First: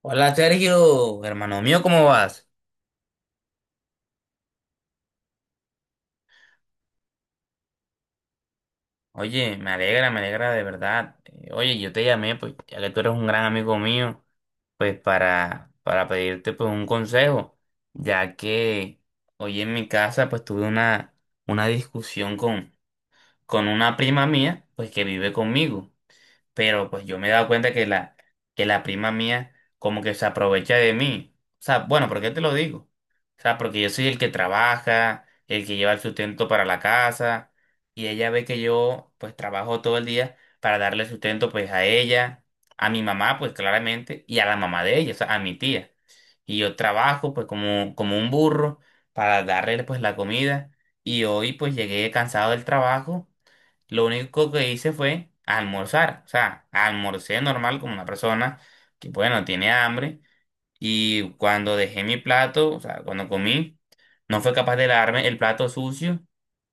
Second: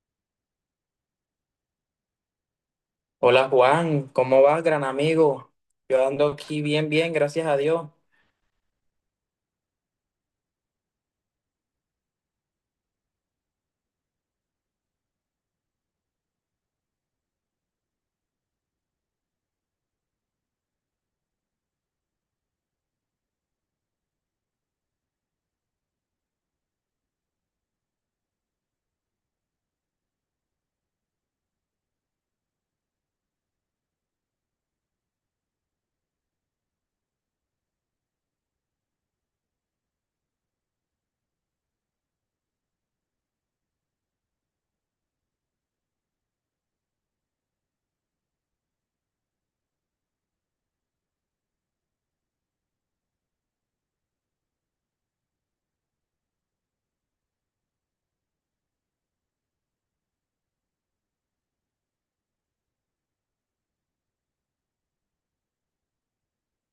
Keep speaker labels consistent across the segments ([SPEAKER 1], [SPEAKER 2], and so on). [SPEAKER 1] Hola Sergio, hermano mío, ¿cómo vas?
[SPEAKER 2] Hola Juan, ¿cómo vas, gran amigo? Yo ando aquí bien, bien, gracias a Dios.
[SPEAKER 1] Oye, me alegra de verdad. Oye, yo te llamé, pues, ya que tú eres un gran amigo mío, pues para pedirte pues un consejo, ya que hoy en mi casa pues tuve una discusión con una prima mía, pues que vive conmigo. Pero pues yo me he dado cuenta que la prima mía como que se aprovecha de mí. O sea, bueno, ¿por qué te lo digo? O sea, porque yo soy el que trabaja, el que lleva el sustento para la casa, y ella ve que yo pues trabajo todo el día para darle sustento pues a ella, a mi mamá pues claramente, y a la mamá de ella, o sea, a mi tía. Y yo trabajo pues como un burro para darle pues la comida. Y hoy pues llegué cansado del trabajo, lo único que hice fue almorzar. O sea, almorcé normal como una persona que, bueno, tiene hambre. Y cuando dejé mi plato, o sea, cuando comí, no fue capaz de lavarme el plato sucio,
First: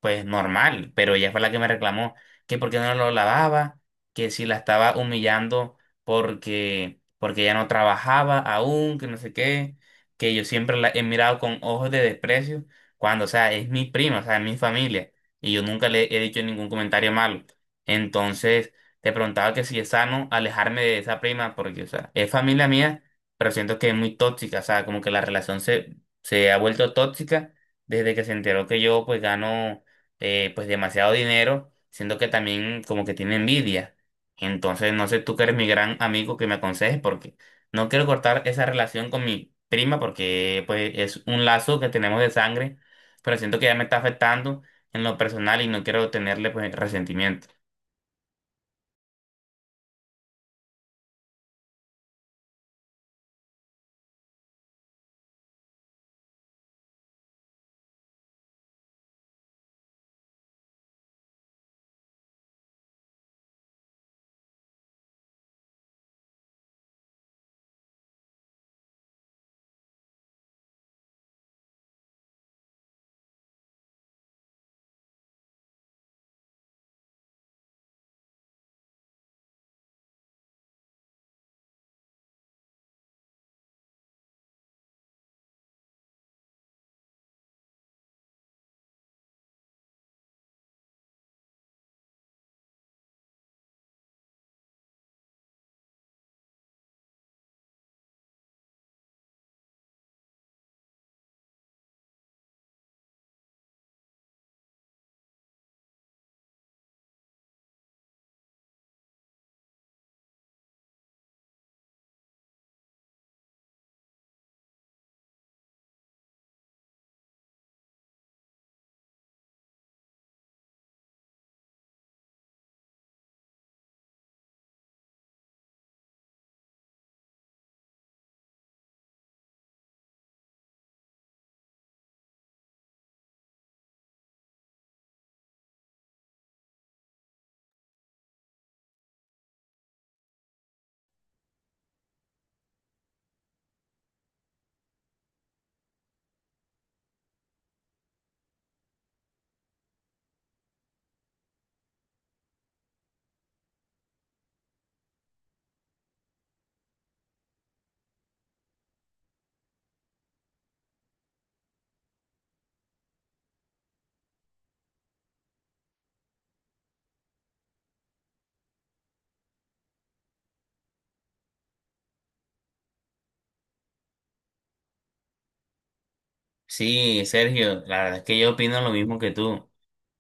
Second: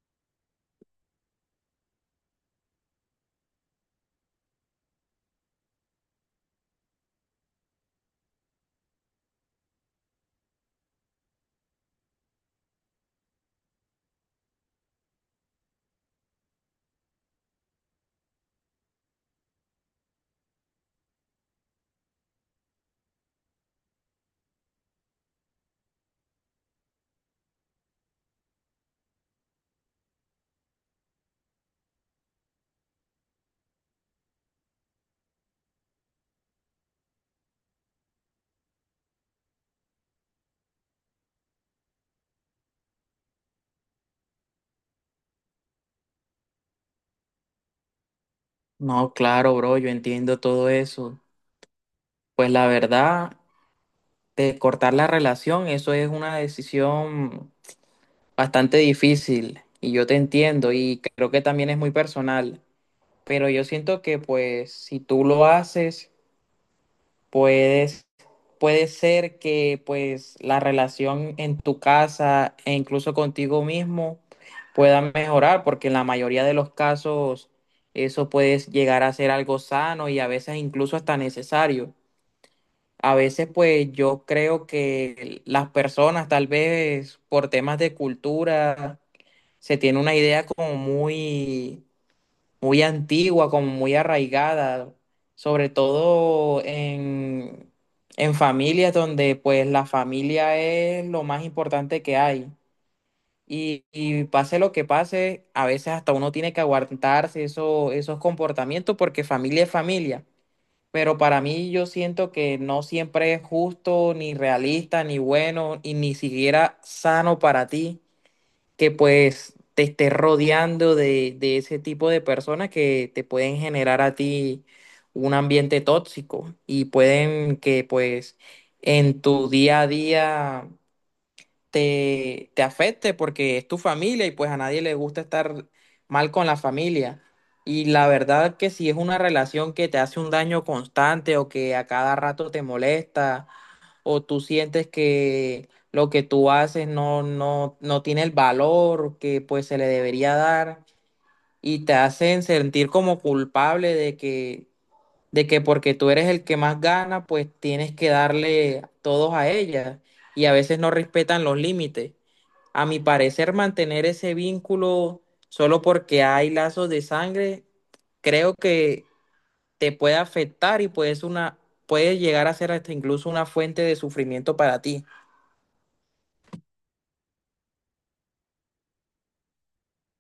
[SPEAKER 1] pues normal, pero ella fue la que me reclamó que por qué no lo lavaba, que si la estaba humillando porque ella no trabajaba aún, que no sé qué, que yo siempre la he mirado con ojos de desprecio, cuando, o sea, es mi prima, o sea, es mi familia, y yo nunca le he dicho ningún comentario malo. Entonces, te preguntaba que si es sano alejarme de esa prima, porque, o sea, es familia mía, pero siento que es muy tóxica, o sea, como que la relación se ha vuelto tóxica desde que se enteró que yo pues gano, pues demasiado dinero, siento que también como que tiene envidia. Entonces, no sé tú que eres mi gran amigo, que me aconsejes, porque no quiero cortar esa relación con mi prima porque pues es un lazo que tenemos de sangre, pero siento que ya me está afectando en lo personal y no quiero tenerle pues resentimiento.
[SPEAKER 2] No, claro, bro, yo entiendo todo eso. Pues la verdad, de cortar la relación, eso es una decisión bastante difícil y yo te entiendo y creo que también es muy personal. Pero yo siento que pues si tú lo haces puedes, puede ser que pues la relación en tu casa e incluso contigo mismo pueda mejorar, porque en la mayoría de los casos eso puede llegar a ser algo sano y a veces incluso hasta necesario. A veces pues yo creo que las personas tal vez por temas de cultura se tiene una idea como muy antigua, como muy arraigada, sobre todo en familias donde pues la familia es lo más importante que hay. Y pase lo que pase, a veces hasta uno tiene que aguantarse esos comportamientos porque familia es familia. Pero para mí yo siento que no siempre es justo, ni realista, ni bueno, y ni siquiera sano para ti que pues te estés rodeando de ese tipo de personas que te pueden generar a ti un ambiente tóxico y pueden que pues en tu día a día te afecte porque es tu familia y pues a nadie le gusta estar mal con la familia. Y la verdad que si es una relación que te hace un daño constante o que a cada rato te molesta o tú sientes que lo que tú haces no tiene el valor que pues se le debería dar y te hacen sentir como culpable de que porque tú eres el que más gana, pues tienes que darle todos a ella y a veces no respetan los límites. A mi parecer, mantener ese vínculo solo porque hay lazos de sangre, creo que te puede afectar y puede ser una, puede llegar a ser hasta incluso una fuente de sufrimiento para ti.
[SPEAKER 1] Sí, Sergio, la verdad es que yo opino lo mismo que tú.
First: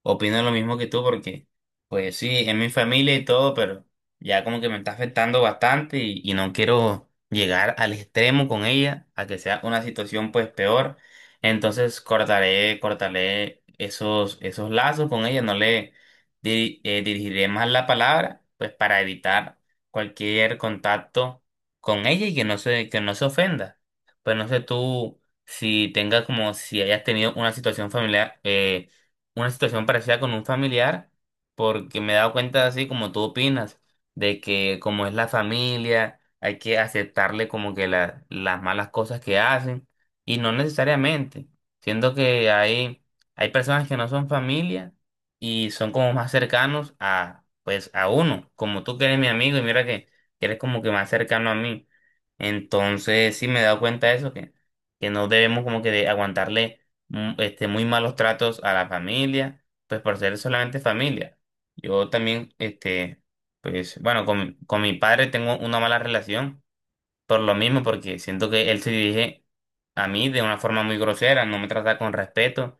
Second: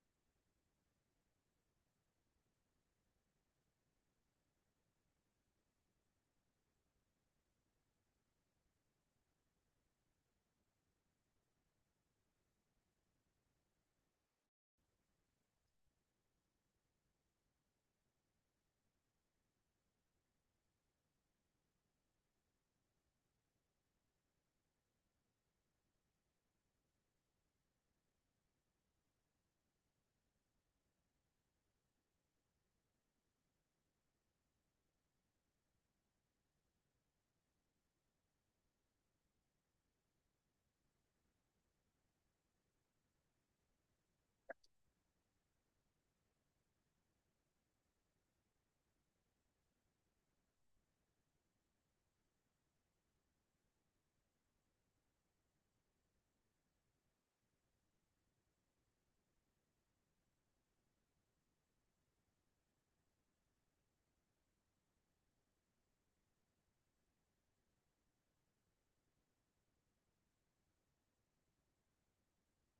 [SPEAKER 1] Opino lo mismo que tú porque, pues sí, es mi familia y todo, pero ya como que me está afectando bastante y no quiero llegar al extremo con ella, a que sea una situación pues peor. Entonces cortaré esos lazos con ella, no le dirigiré más la palabra, pues para evitar cualquier contacto con ella y que no se ofenda. Pues no sé tú si tengas, como si hayas tenido una situación familiar, una situación parecida con un familiar, porque me he dado cuenta, así como tú opinas, de que como es la familia, hay que aceptarle como que las malas cosas que hacen, y no necesariamente. Siento que hay personas que no son familia y son como más cercanos a, pues, a uno, como tú que eres mi amigo y mira que eres como que más cercano a mí. Entonces, sí me he dado cuenta de eso, que no debemos como que de aguantarle, este, muy malos tratos a la familia, pues por ser solamente familia. Yo también, este, pues bueno, con mi padre tengo una mala relación por lo mismo, porque siento que él se dirige a mí de una forma muy grosera, no me trata con respeto,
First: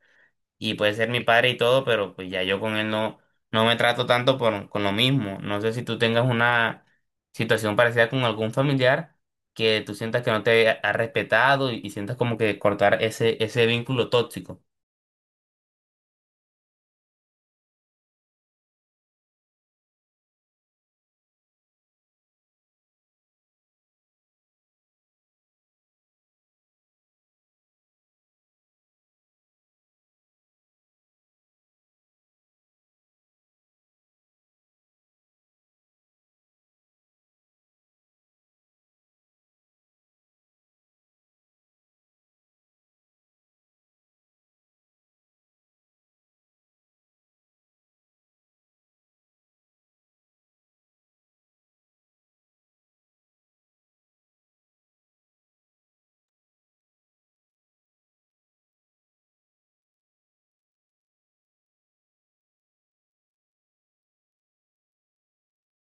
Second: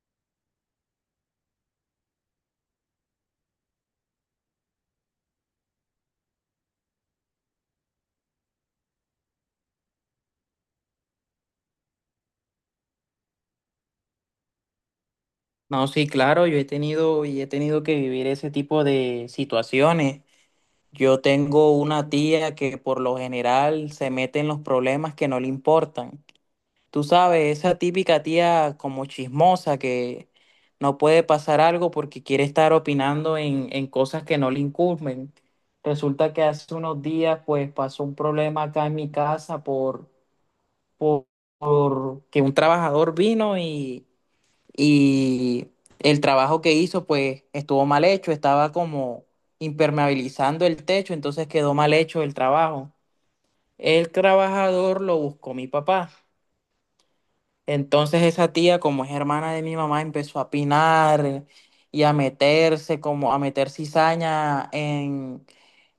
[SPEAKER 1] y puede ser mi padre y todo, pero pues ya yo con él no me trato tanto por, con lo mismo. No sé si tú tengas una situación parecida con algún familiar que tú sientas que no te ha respetado y sientas como que cortar ese vínculo tóxico.
[SPEAKER 2] No, sí, claro, yo he tenido y he tenido que vivir ese tipo de situaciones. Yo tengo una tía que por lo general se mete en los problemas que no le importan. Tú sabes, esa típica tía como chismosa que no puede pasar algo porque quiere estar opinando en cosas que no le incumben. Resulta que hace unos días pues pasó un problema acá en mi casa por, por que un trabajador vino y el trabajo que hizo pues estuvo mal hecho, estaba como impermeabilizando el techo, entonces quedó mal hecho el trabajo. El trabajador lo buscó mi papá. Entonces esa tía, como es hermana de mi mamá, empezó a pinar y a meterse, como a meter cizaña en,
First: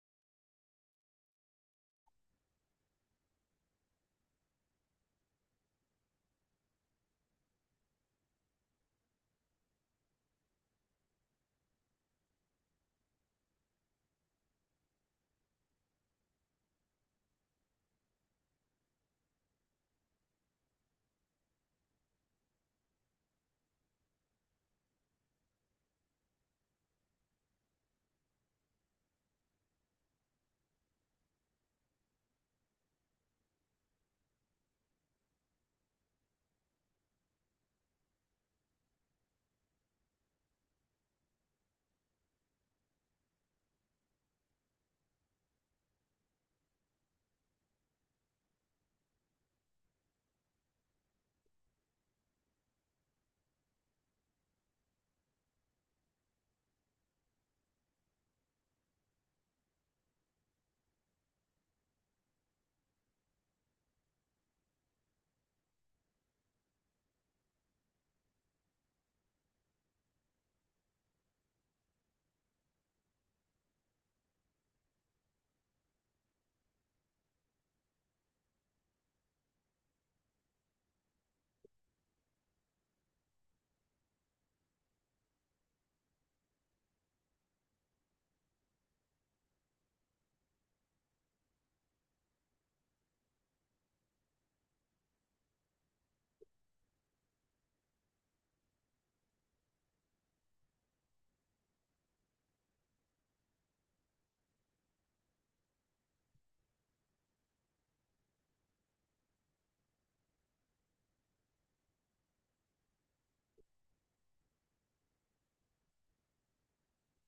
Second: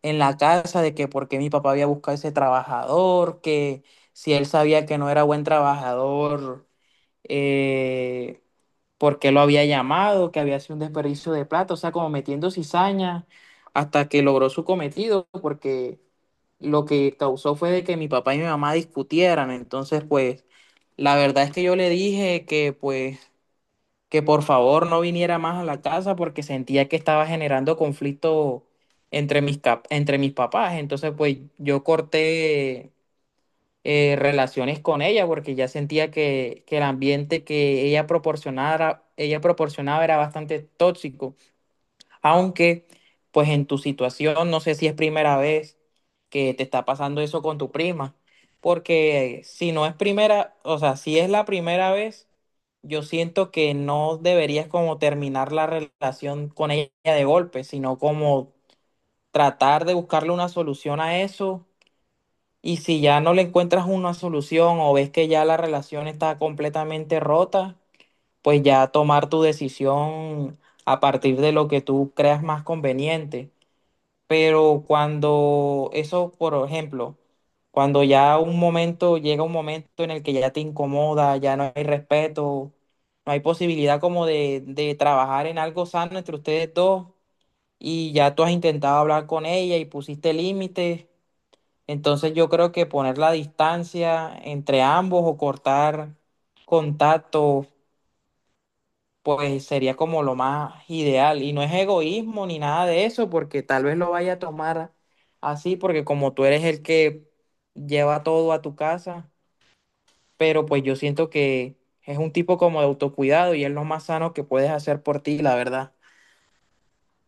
[SPEAKER 2] en la casa de que por qué mi papá había buscado ese trabajador, que si él sabía que no era buen trabajador, eh, por qué lo había llamado, que había sido un desperdicio de plata, o sea, como metiendo cizaña hasta que logró su cometido, porque lo que causó fue de que mi papá y mi mamá discutieran. Entonces, pues, la verdad es que yo le dije que, pues, que por favor no viniera más a la casa porque sentía que estaba generando conflicto entre mis, entre mis papás. Entonces, pues, yo corté relaciones con ella, porque ya sentía que el ambiente que ella proporcionara, ella proporcionaba era bastante tóxico. Aunque, pues en tu situación, no sé si es primera vez que te está pasando eso con tu prima, porque si no es primera, o sea, si es la primera vez, yo siento que no deberías como terminar la relación con ella de golpe, sino como tratar de buscarle una solución a eso y si ya no le encuentras una solución o ves que ya la relación está completamente rota, pues ya tomar tu decisión a partir de lo que tú creas más conveniente. Pero cuando eso, por ejemplo, cuando ya un momento llega un momento en el que ya te incomoda, ya no hay respeto, no hay posibilidad como de trabajar en algo sano entre ustedes dos y ya tú has intentado hablar con ella y pusiste límites, entonces yo creo que poner la distancia entre ambos o cortar contacto, pues sería como lo más ideal. Y no es egoísmo ni nada de eso, porque tal vez lo vaya a tomar así, porque como tú eres el que lleva todo a tu casa, pero pues yo siento que es un tipo como de autocuidado y es lo más sano que puedes hacer por ti, la verdad.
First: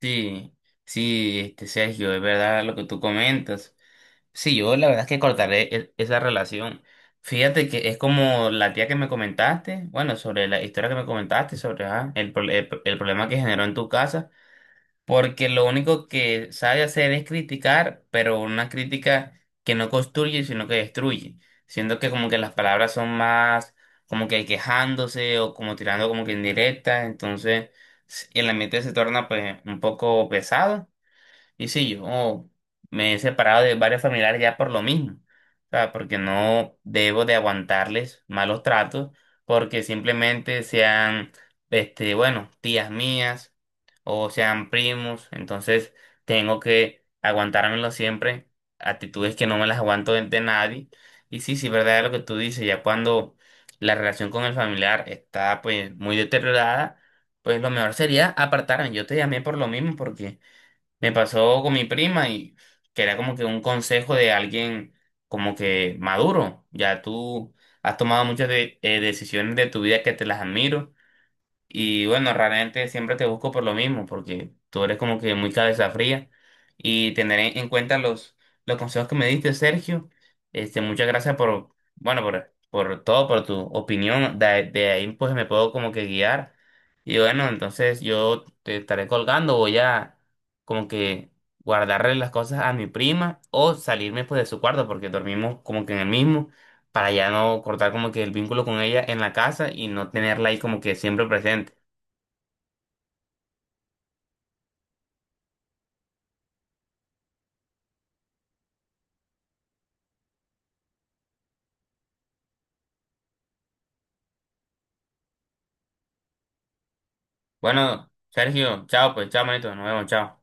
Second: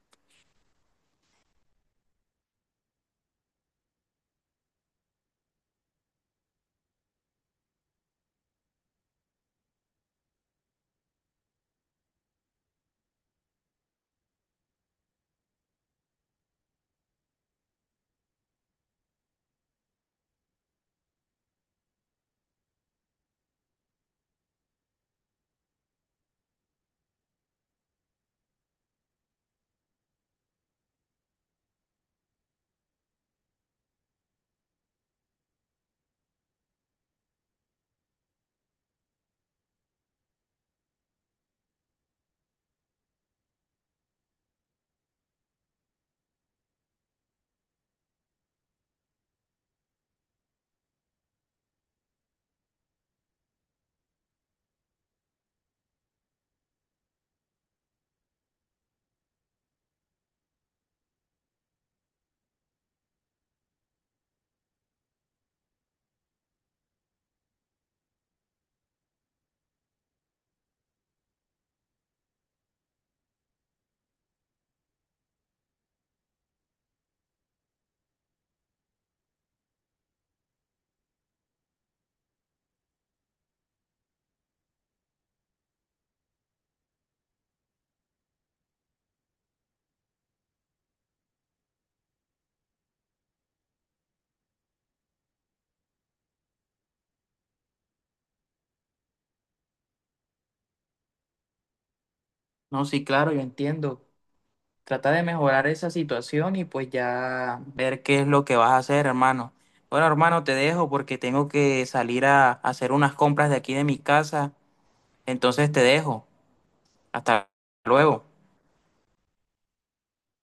[SPEAKER 1] Sí, sí, este, Sergio, es verdad lo que tú comentas. Sí, yo la verdad es que cortaré esa relación. Fíjate que es como la tía que me comentaste, bueno, sobre la historia que me comentaste, sobre ah, el problema que generó en tu casa, porque lo único que sabe hacer es criticar, pero una crítica que no construye, sino que destruye. Siendo que como que las palabras son más como que quejándose o como tirando como que indirectas, entonces el ambiente se torna pues un poco pesado y sí, yo me he separado de varios familiares ya por lo mismo. O sea, porque no debo de aguantarles malos tratos, porque simplemente sean, este, bueno, tías mías o sean primos. Entonces tengo que aguantármelo siempre, actitudes que no me las aguanto de nadie. Y sí, sí, verdad es lo que tú dices, ya cuando la relación con el familiar está pues muy deteriorada, pues lo mejor sería apartarme. Yo te llamé por lo mismo, porque… me pasó con mi prima y que era como que un consejo de alguien como que maduro. Ya tú has tomado muchas decisiones de tu vida que te las admiro. Y bueno, realmente siempre te busco por lo mismo, porque tú eres como que muy cabeza fría. Y tener en cuenta los consejos que me diste, Sergio. Este, muchas gracias por, bueno, por todo, por tu opinión. De ahí pues me puedo como que guiar. Y bueno, entonces yo te estaré colgando, voy a, como que, guardarle las cosas a mi prima o salirme pues de su cuarto, porque dormimos como que en el mismo, para ya no cortar como que el vínculo con ella en la casa y no tenerla ahí como que siempre presente.
[SPEAKER 2] No, sí, claro, yo entiendo. Trata de mejorar esa situación y pues ya ver qué es lo que vas a hacer, hermano. Bueno, hermano, te dejo porque tengo que salir a hacer unas compras de aquí de mi casa. Entonces te dejo. Hasta
[SPEAKER 1] Bueno,
[SPEAKER 2] luego.
[SPEAKER 1] Sergio, chao, pues, chao, manito, nos vemos, chao.